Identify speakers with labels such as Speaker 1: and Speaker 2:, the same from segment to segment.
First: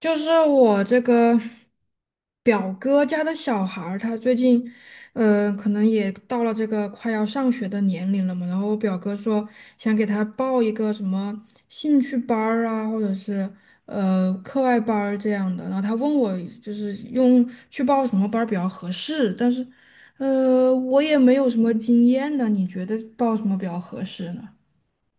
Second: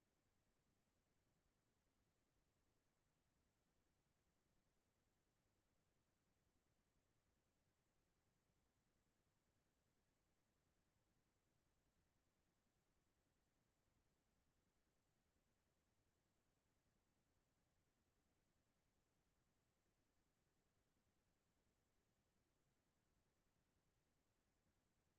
Speaker 1: 就是我这个表哥家的小孩儿，他最近，可能也到了这个快要上学的年龄了嘛。然后我表哥说想给他报一个什么兴趣班儿啊，或者是课外班儿这样的。然后他问我就是用去报什么班儿比较合适，但是，我也没有什么经验呢。你觉得报什么比较合适呢？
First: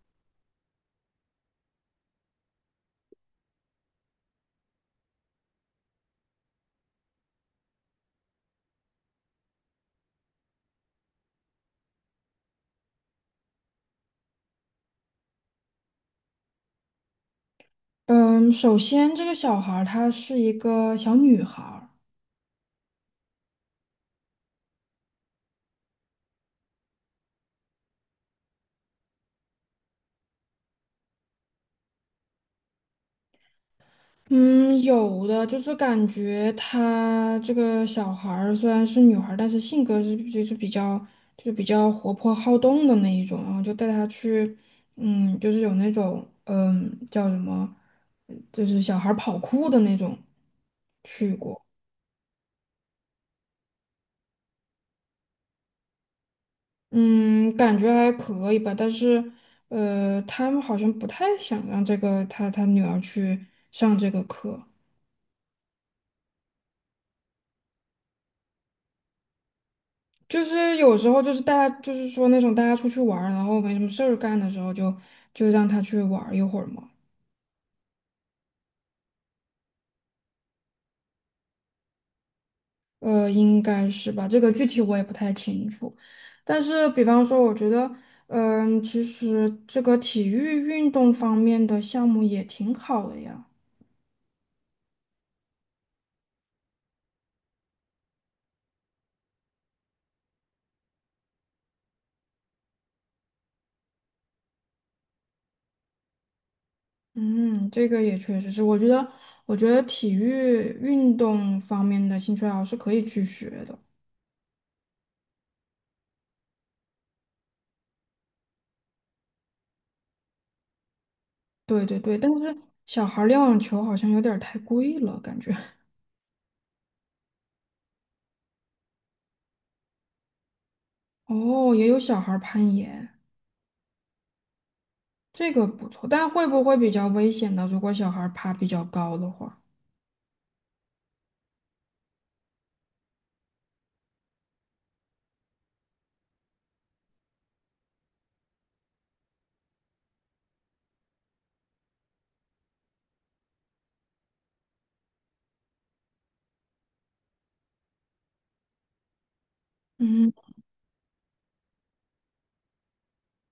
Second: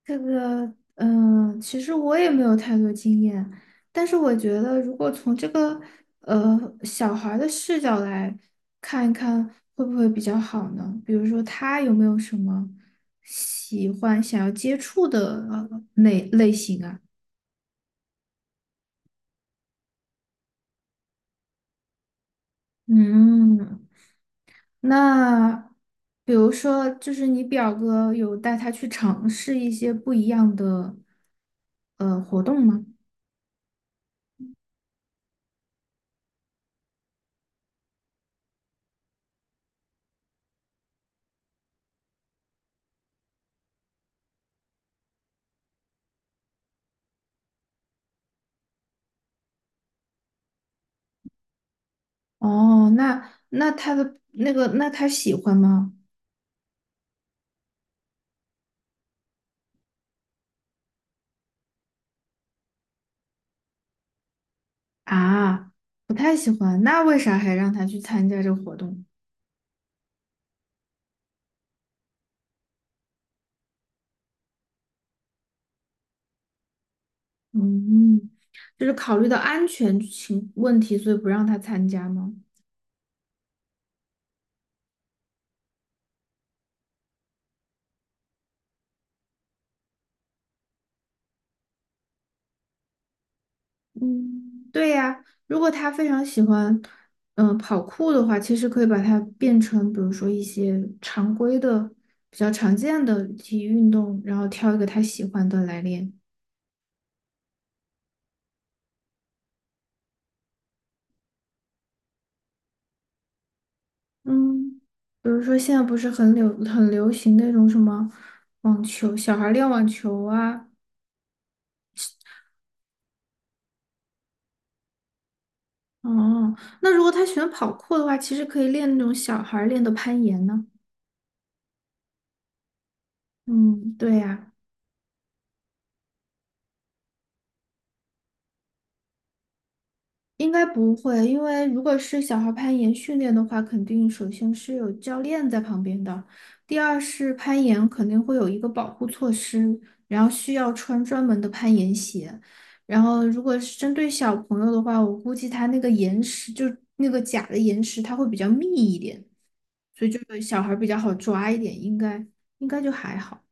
Speaker 2: 这个，嗯，其实我也没有太多经验，但是我觉得，如果从这个小孩儿的视角来看一看，会不会比较好呢？比如说，他有没有什么喜欢、想要接触的类型啊？
Speaker 1: 嗯，首先这个小孩儿她是一个小女孩儿。
Speaker 2: 嗯，那比如说，就是你表哥有带他去尝试一些不一样的活动吗？
Speaker 1: 嗯，有的，就是感觉她这个小孩儿虽然是女孩儿，但是性格是就是比较就是比较活泼好动的那一种，然后就带她去，就是有那种叫什么，就是小孩儿跑酷的那种去过，
Speaker 2: 哦，那他的那个，那他喜欢吗？
Speaker 1: 嗯，感觉还可以吧，但是他们好像不太想让这个他女儿去上这个课。
Speaker 2: 啊，不太喜欢，那为啥还让他去参加这个活动？
Speaker 1: 就是有时候就是大家就是说那种大家出去玩儿，然后没什么事儿干的时候就让他去玩儿一会儿嘛。
Speaker 2: 嗯，就是考虑到安全情问题，所以不让他参加吗？
Speaker 1: 应该是吧，这个具体我也不太清楚。但是比方说，我觉得，其实这个体育运动方面的项目也挺好的呀。
Speaker 2: 嗯，对呀，如果他非常喜欢，嗯、跑酷的话，其实可以把它变成，比如说一些常规的、比较常见的体育运动，然后挑一个他喜欢的来练。
Speaker 1: 嗯，这个也确实是，我觉得体育运动方面的兴趣爱好是可以去学的。
Speaker 2: 嗯，比如说现在不是很流行那种什么网球，小孩儿练网球啊。
Speaker 1: 对对对，但是小孩儿练网球好像有点儿太贵了，感觉。
Speaker 2: 哦，那如果他喜欢跑酷的话，其实可以练那种小孩儿练的攀岩呢。
Speaker 1: 哦，也有小孩儿攀岩，
Speaker 2: 嗯，对呀、
Speaker 1: 这个不错，但会不会比较危险呢？如果小孩儿爬比较高的话，
Speaker 2: 应该不会，因为如果是小孩攀岩训练的话，肯定首先是有教练在旁边的，第二是攀岩肯定会有一个保护措施，然后需要穿专门的攀岩鞋。然后如果是针对小朋友的话，我估计他那个岩石就那个假的岩石，它会比较密一点，所以这
Speaker 1: 嗯
Speaker 2: 个小孩比较好抓一点，应该就还好。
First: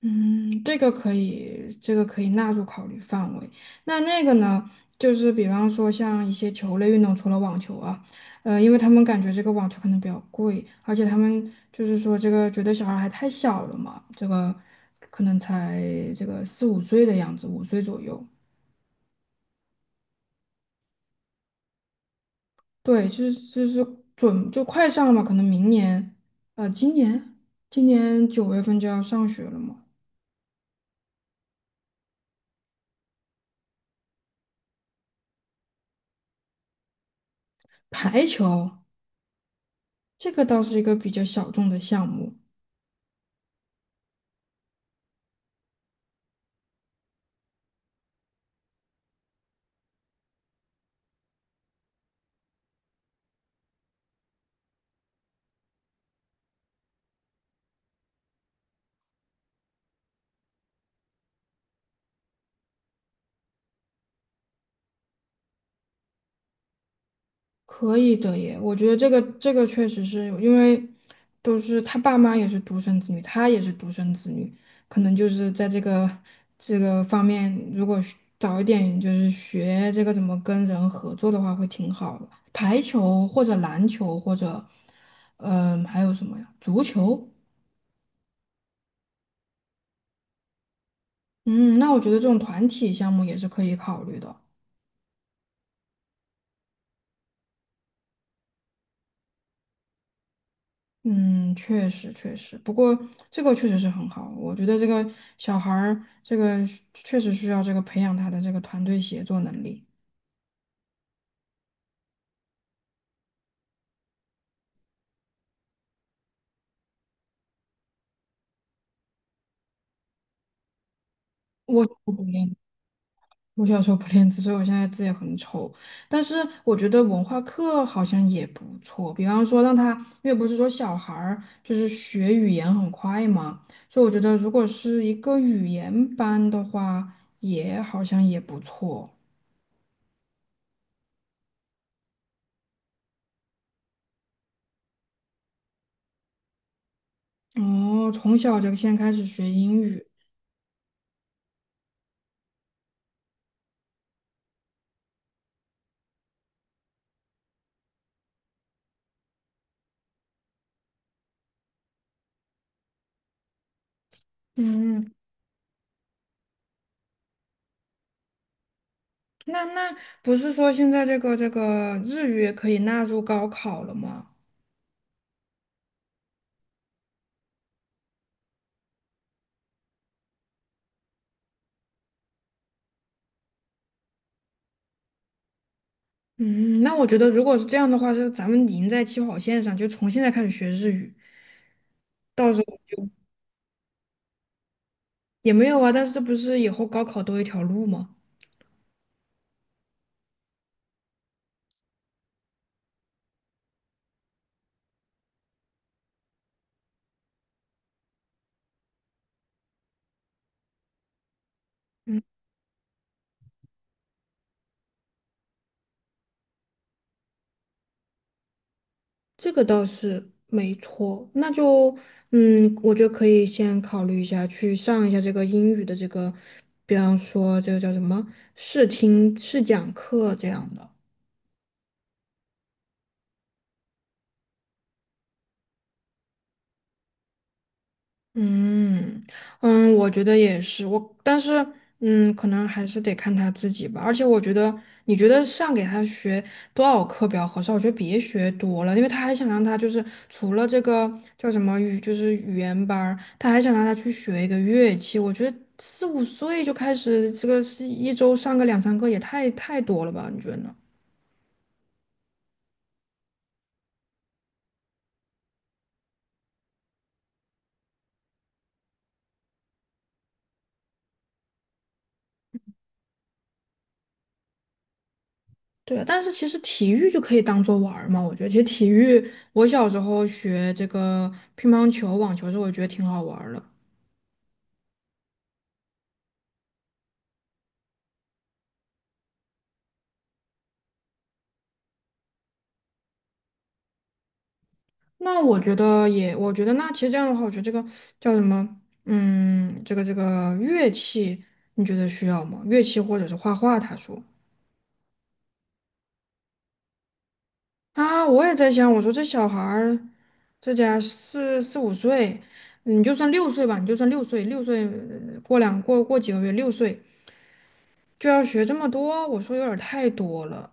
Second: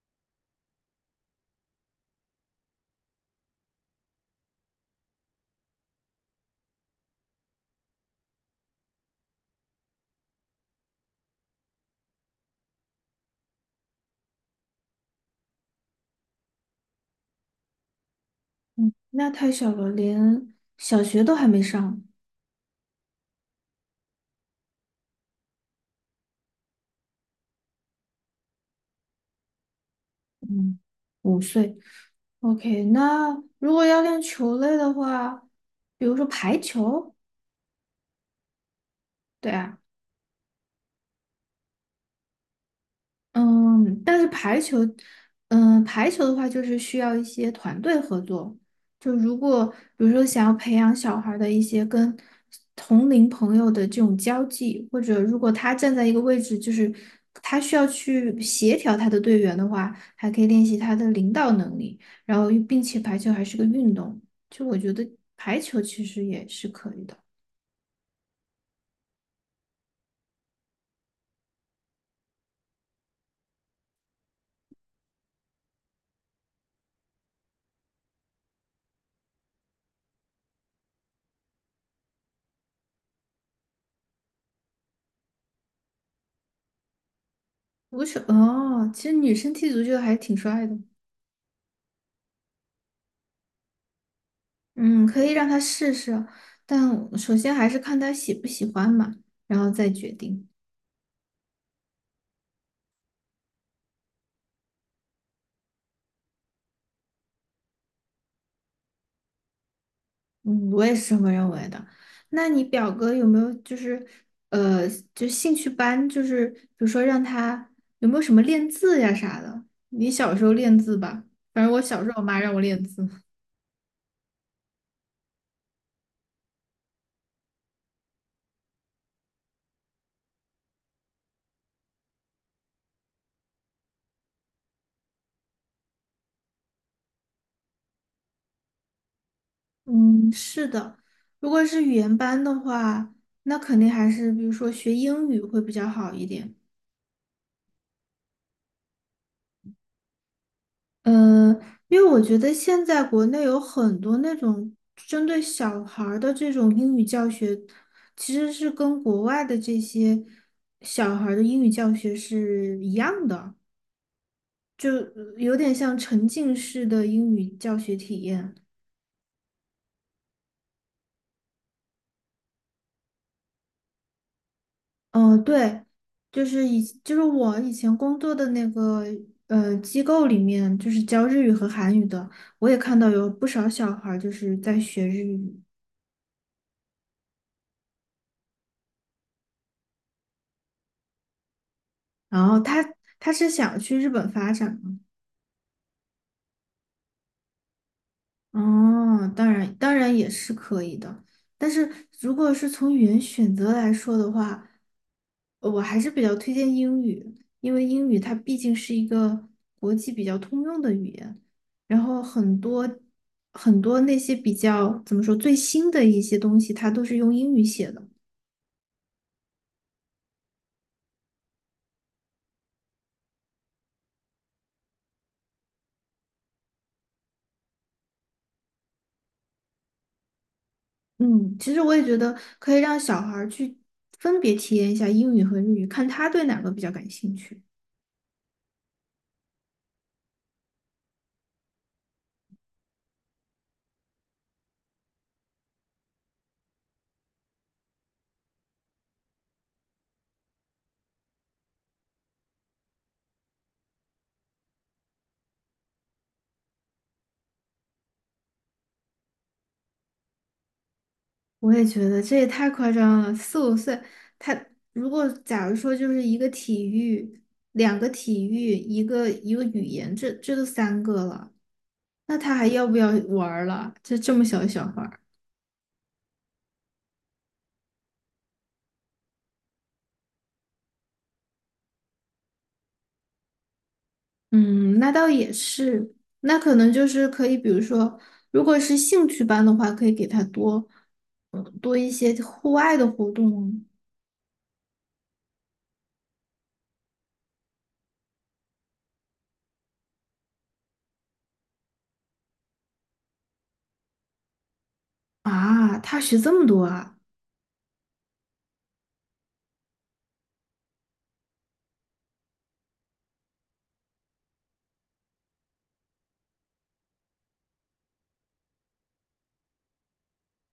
Speaker 1: 嗯，这个可以，这个可以纳入考虑范围。那个呢，就是比方说像一些球类运动，除了网球啊，因为他们感觉这个网球可能比较贵，而且他们就是说这个觉得小孩还太小了嘛，这个可能才这个四五岁的样子，五岁左右。
Speaker 2: 嗯，那太小了，连小学都还没上。
Speaker 1: 对，就是就快上了嘛，可能明年，今年9月份就要上学了嘛。
Speaker 2: 嗯。五岁。OK,那如果要练球类的话，比如说排球，
Speaker 1: 排球
Speaker 2: 对啊，
Speaker 1: 这个倒是一个比较小众的项目，
Speaker 2: 嗯，但是排球，嗯，排球的话就是需要一些团队合作。就如果比如说想要培养小孩儿的一些跟同龄朋友的这种交际，或者如果他站在一个位置，就是他需要去协调他的队员的话，还可以练习他的领导能力，然后并且排球还是个运动，就我觉得排球其实也是可以的。
Speaker 1: 可以的耶，我觉得这个确实是因为都是他爸妈也是独生子女，他也是独生子女，可能就是在这个方面，如果学早一点就是学这个怎么跟人合作的话，会挺好的。排球或者篮球或者，还有什么呀？足球。
Speaker 2: 足球哦，其实女生踢足球还挺帅的，
Speaker 1: 嗯，那我觉得这种团体项目也是可以考虑的。
Speaker 2: 嗯，可以让他试试，但首先还是看他喜不喜欢嘛，然后再决定。
Speaker 1: 嗯，确实确实，不过这个确实是很好，我觉得这个小孩儿这个确实需要这个培养他的这个团队协作能力。
Speaker 2: 嗯，我也是这么认为的。那你表哥有没有就是呃，就兴趣班，就是比如说让他有没有什么练字呀啥的？你小时候练字吧，反正我
Speaker 1: 我
Speaker 2: 小时
Speaker 1: 我
Speaker 2: 候我
Speaker 1: 不
Speaker 2: 妈
Speaker 1: 练，
Speaker 2: 让我练字。
Speaker 1: 我小时候不练字，所以我现在字也很丑。但是我觉得文化课好像也不错，比方说让他，因为不是说小孩儿就是学语言很快嘛，所以我觉得如果是一个语言班的话，也好像也不错。
Speaker 2: 嗯，是的，如果是语言班的话，那肯定还是比如说学英语会比较好一点。
Speaker 1: 哦，从小就先开始学英语。
Speaker 2: 嗯，因为我觉得现在国内有很多那种针对小孩儿的这种英语教学，其实是跟国外的这些小孩儿的英语教学是一样的，就
Speaker 1: 嗯，
Speaker 2: 有点像沉浸式的英语教学体验。
Speaker 1: 那不是说现在这个日语也可以纳入高考了吗？
Speaker 2: 嗯、对，就是以就是我以前工作的那个机构里面，就是教日语和韩语的，我也看到有不少小孩儿就是在学日语。
Speaker 1: 嗯，那我觉得如果是这样的话，是咱们赢在起跑线上，就从现在开始学日语，
Speaker 2: 然
Speaker 1: 到
Speaker 2: 后
Speaker 1: 时候
Speaker 2: 他
Speaker 1: 就
Speaker 2: 他是想去日本发展吗？
Speaker 1: 也没有啊。但是不是以后高考多一条路吗？
Speaker 2: 哦，当然也是可以的，但是如果是从语言选择来说的话，我还是比较推荐英语，因为英语它毕竟是一个国际比较通用的语言，然后
Speaker 1: 嗯，
Speaker 2: 很多那些比较怎么说最新的一些东西，它都是用英语写的。
Speaker 1: 这个倒是没错。那就我就可以先考虑一下，去上一下这个英语的这个，比方说这个叫什么试听试讲课这样的。
Speaker 2: 嗯，其实我也觉得可以让小孩儿去分别体验一下英语和日语，看他对哪个比较感兴趣。
Speaker 1: 嗯嗯，我觉得也是，但是可能还是得看他自己吧。而且我觉得，你觉得给他学多少课比较合适？我觉得别学多了，因为他还想让他就是除了这个叫什么语，就是语言班儿，他还想让他去学一个乐器。我觉得四五岁就开始这个是一周上个两三个也太多了吧？你觉得呢？
Speaker 2: 我也觉得这也太夸张了，4、5岁，他如果假如说就是一个体育，两个体育，一个语言，这都3个了，那他还要不要玩儿了？这这么小的小孩儿，
Speaker 1: 对，但是其实体育就可以当做玩儿嘛，我觉得其实体育，我小时候学这个乒乓球、网球的时候我觉得挺好玩儿的。
Speaker 2: 嗯，那倒也是，那可能就是可以，比如说，如果是兴趣班的话，可以给他多，嗯多一些户外的活动
Speaker 1: 那我觉得也，我觉得那其实这样的话，我觉得这个叫什么，这个乐器，你觉得需要吗？乐器或者是画画？他说
Speaker 2: 啊。他学这么多啊？
Speaker 1: 啊，我也在想，我说这小孩儿，这家四五岁，你就算六岁吧，你就算六岁，六岁呃过两过过几个月，六岁就要学这么多，我说有点儿太多了。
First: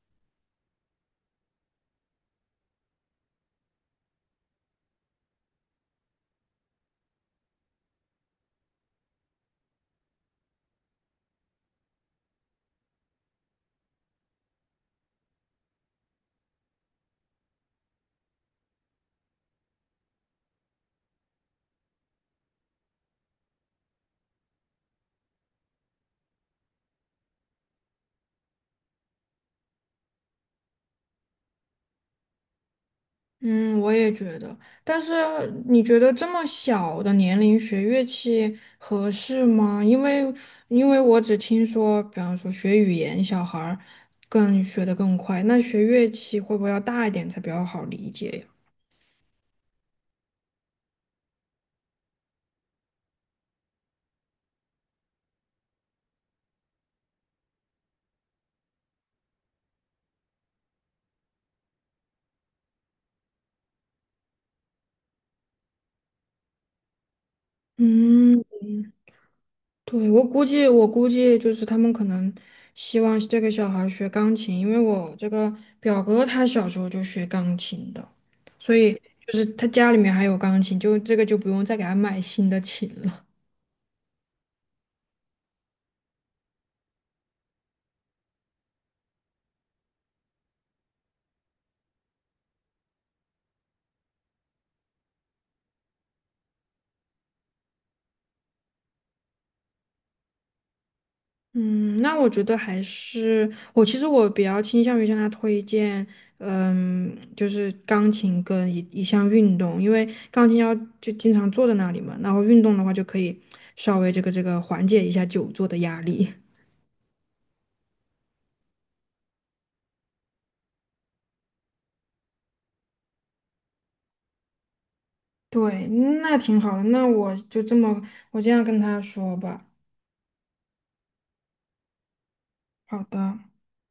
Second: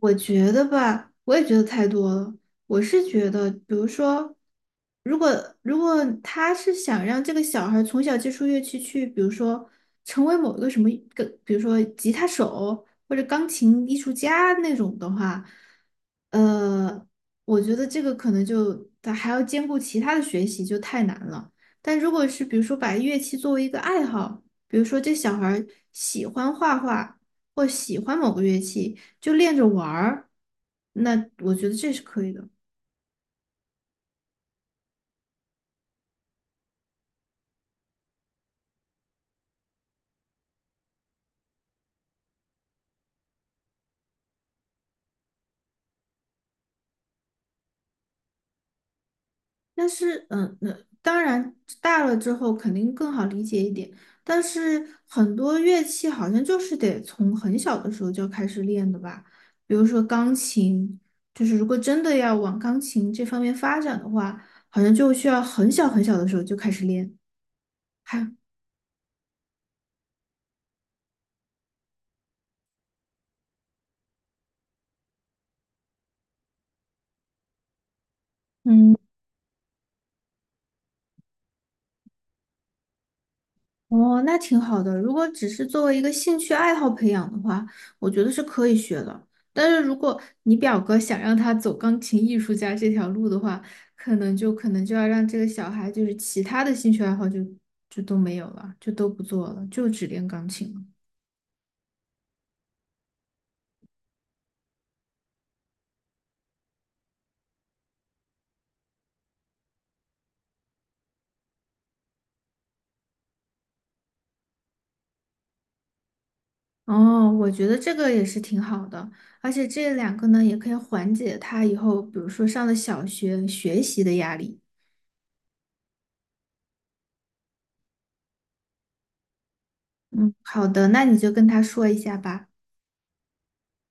Speaker 2: 我觉得吧，我也觉得太多了。我是觉得，比如说，如果如果他是想让这个小孩儿从小接触乐器去，比如说成为某一个什么个，比如说吉他手或者钢琴艺术家那种的话，呃，我觉得这个可能就他还要兼顾其他的学习，就太难了。但如果是比如说把乐器作为一个爱好，比如说这小孩儿喜欢画画或喜欢某个乐器。就练着玩儿，那我觉得这是可以的。
Speaker 1: 嗯，我也觉得。但是你觉得这么小的年龄学乐器合适吗？因为我只听说，比方说学语言，小孩儿更学得更快，那学乐器会不会要大一点才比较好理解呀？
Speaker 2: 但是，嗯，那当然大了之后肯定更好理解一点。但是很多乐器好像就是得从很小的时候就开始练的吧，比如说钢琴，就是如果真的要往钢琴这方面发展的话，好像就需要很小的时候就开始练。还，
Speaker 1: 嗯，对，我估计就是他们可能希望这个小孩儿学钢琴，因为我这个表哥他小时候就学钢琴的，所以
Speaker 2: 嗯。
Speaker 1: 就是他家里面还有钢琴，就这个就不用再给他买新的琴了。
Speaker 2: 哦，那挺好的。如果只是作为一个兴趣爱好培养的话，我觉得是可以学的。但是如果你表哥想让他走钢琴艺术家这条路的话，可能就要让这个小孩就是其他的兴趣爱好就都没有了，就都不做了，就只练钢琴了。
Speaker 1: 嗯，那我觉得还是我其实我比较倾向于向他推荐，就是钢琴跟一项运动，因为钢琴要就经常坐在那里嘛，然后运动的话就可以稍微这个缓解一下久坐的压力。
Speaker 2: 哦，我觉得这个也是挺好的，而且这两个呢也可以缓解他以后，比如说上了小学学习的压力。
Speaker 1: 对，那挺好的，那我就这么我这样跟他说吧。
Speaker 2: 嗯，好的，那你就跟他说一下吧。
Speaker 1: 好的。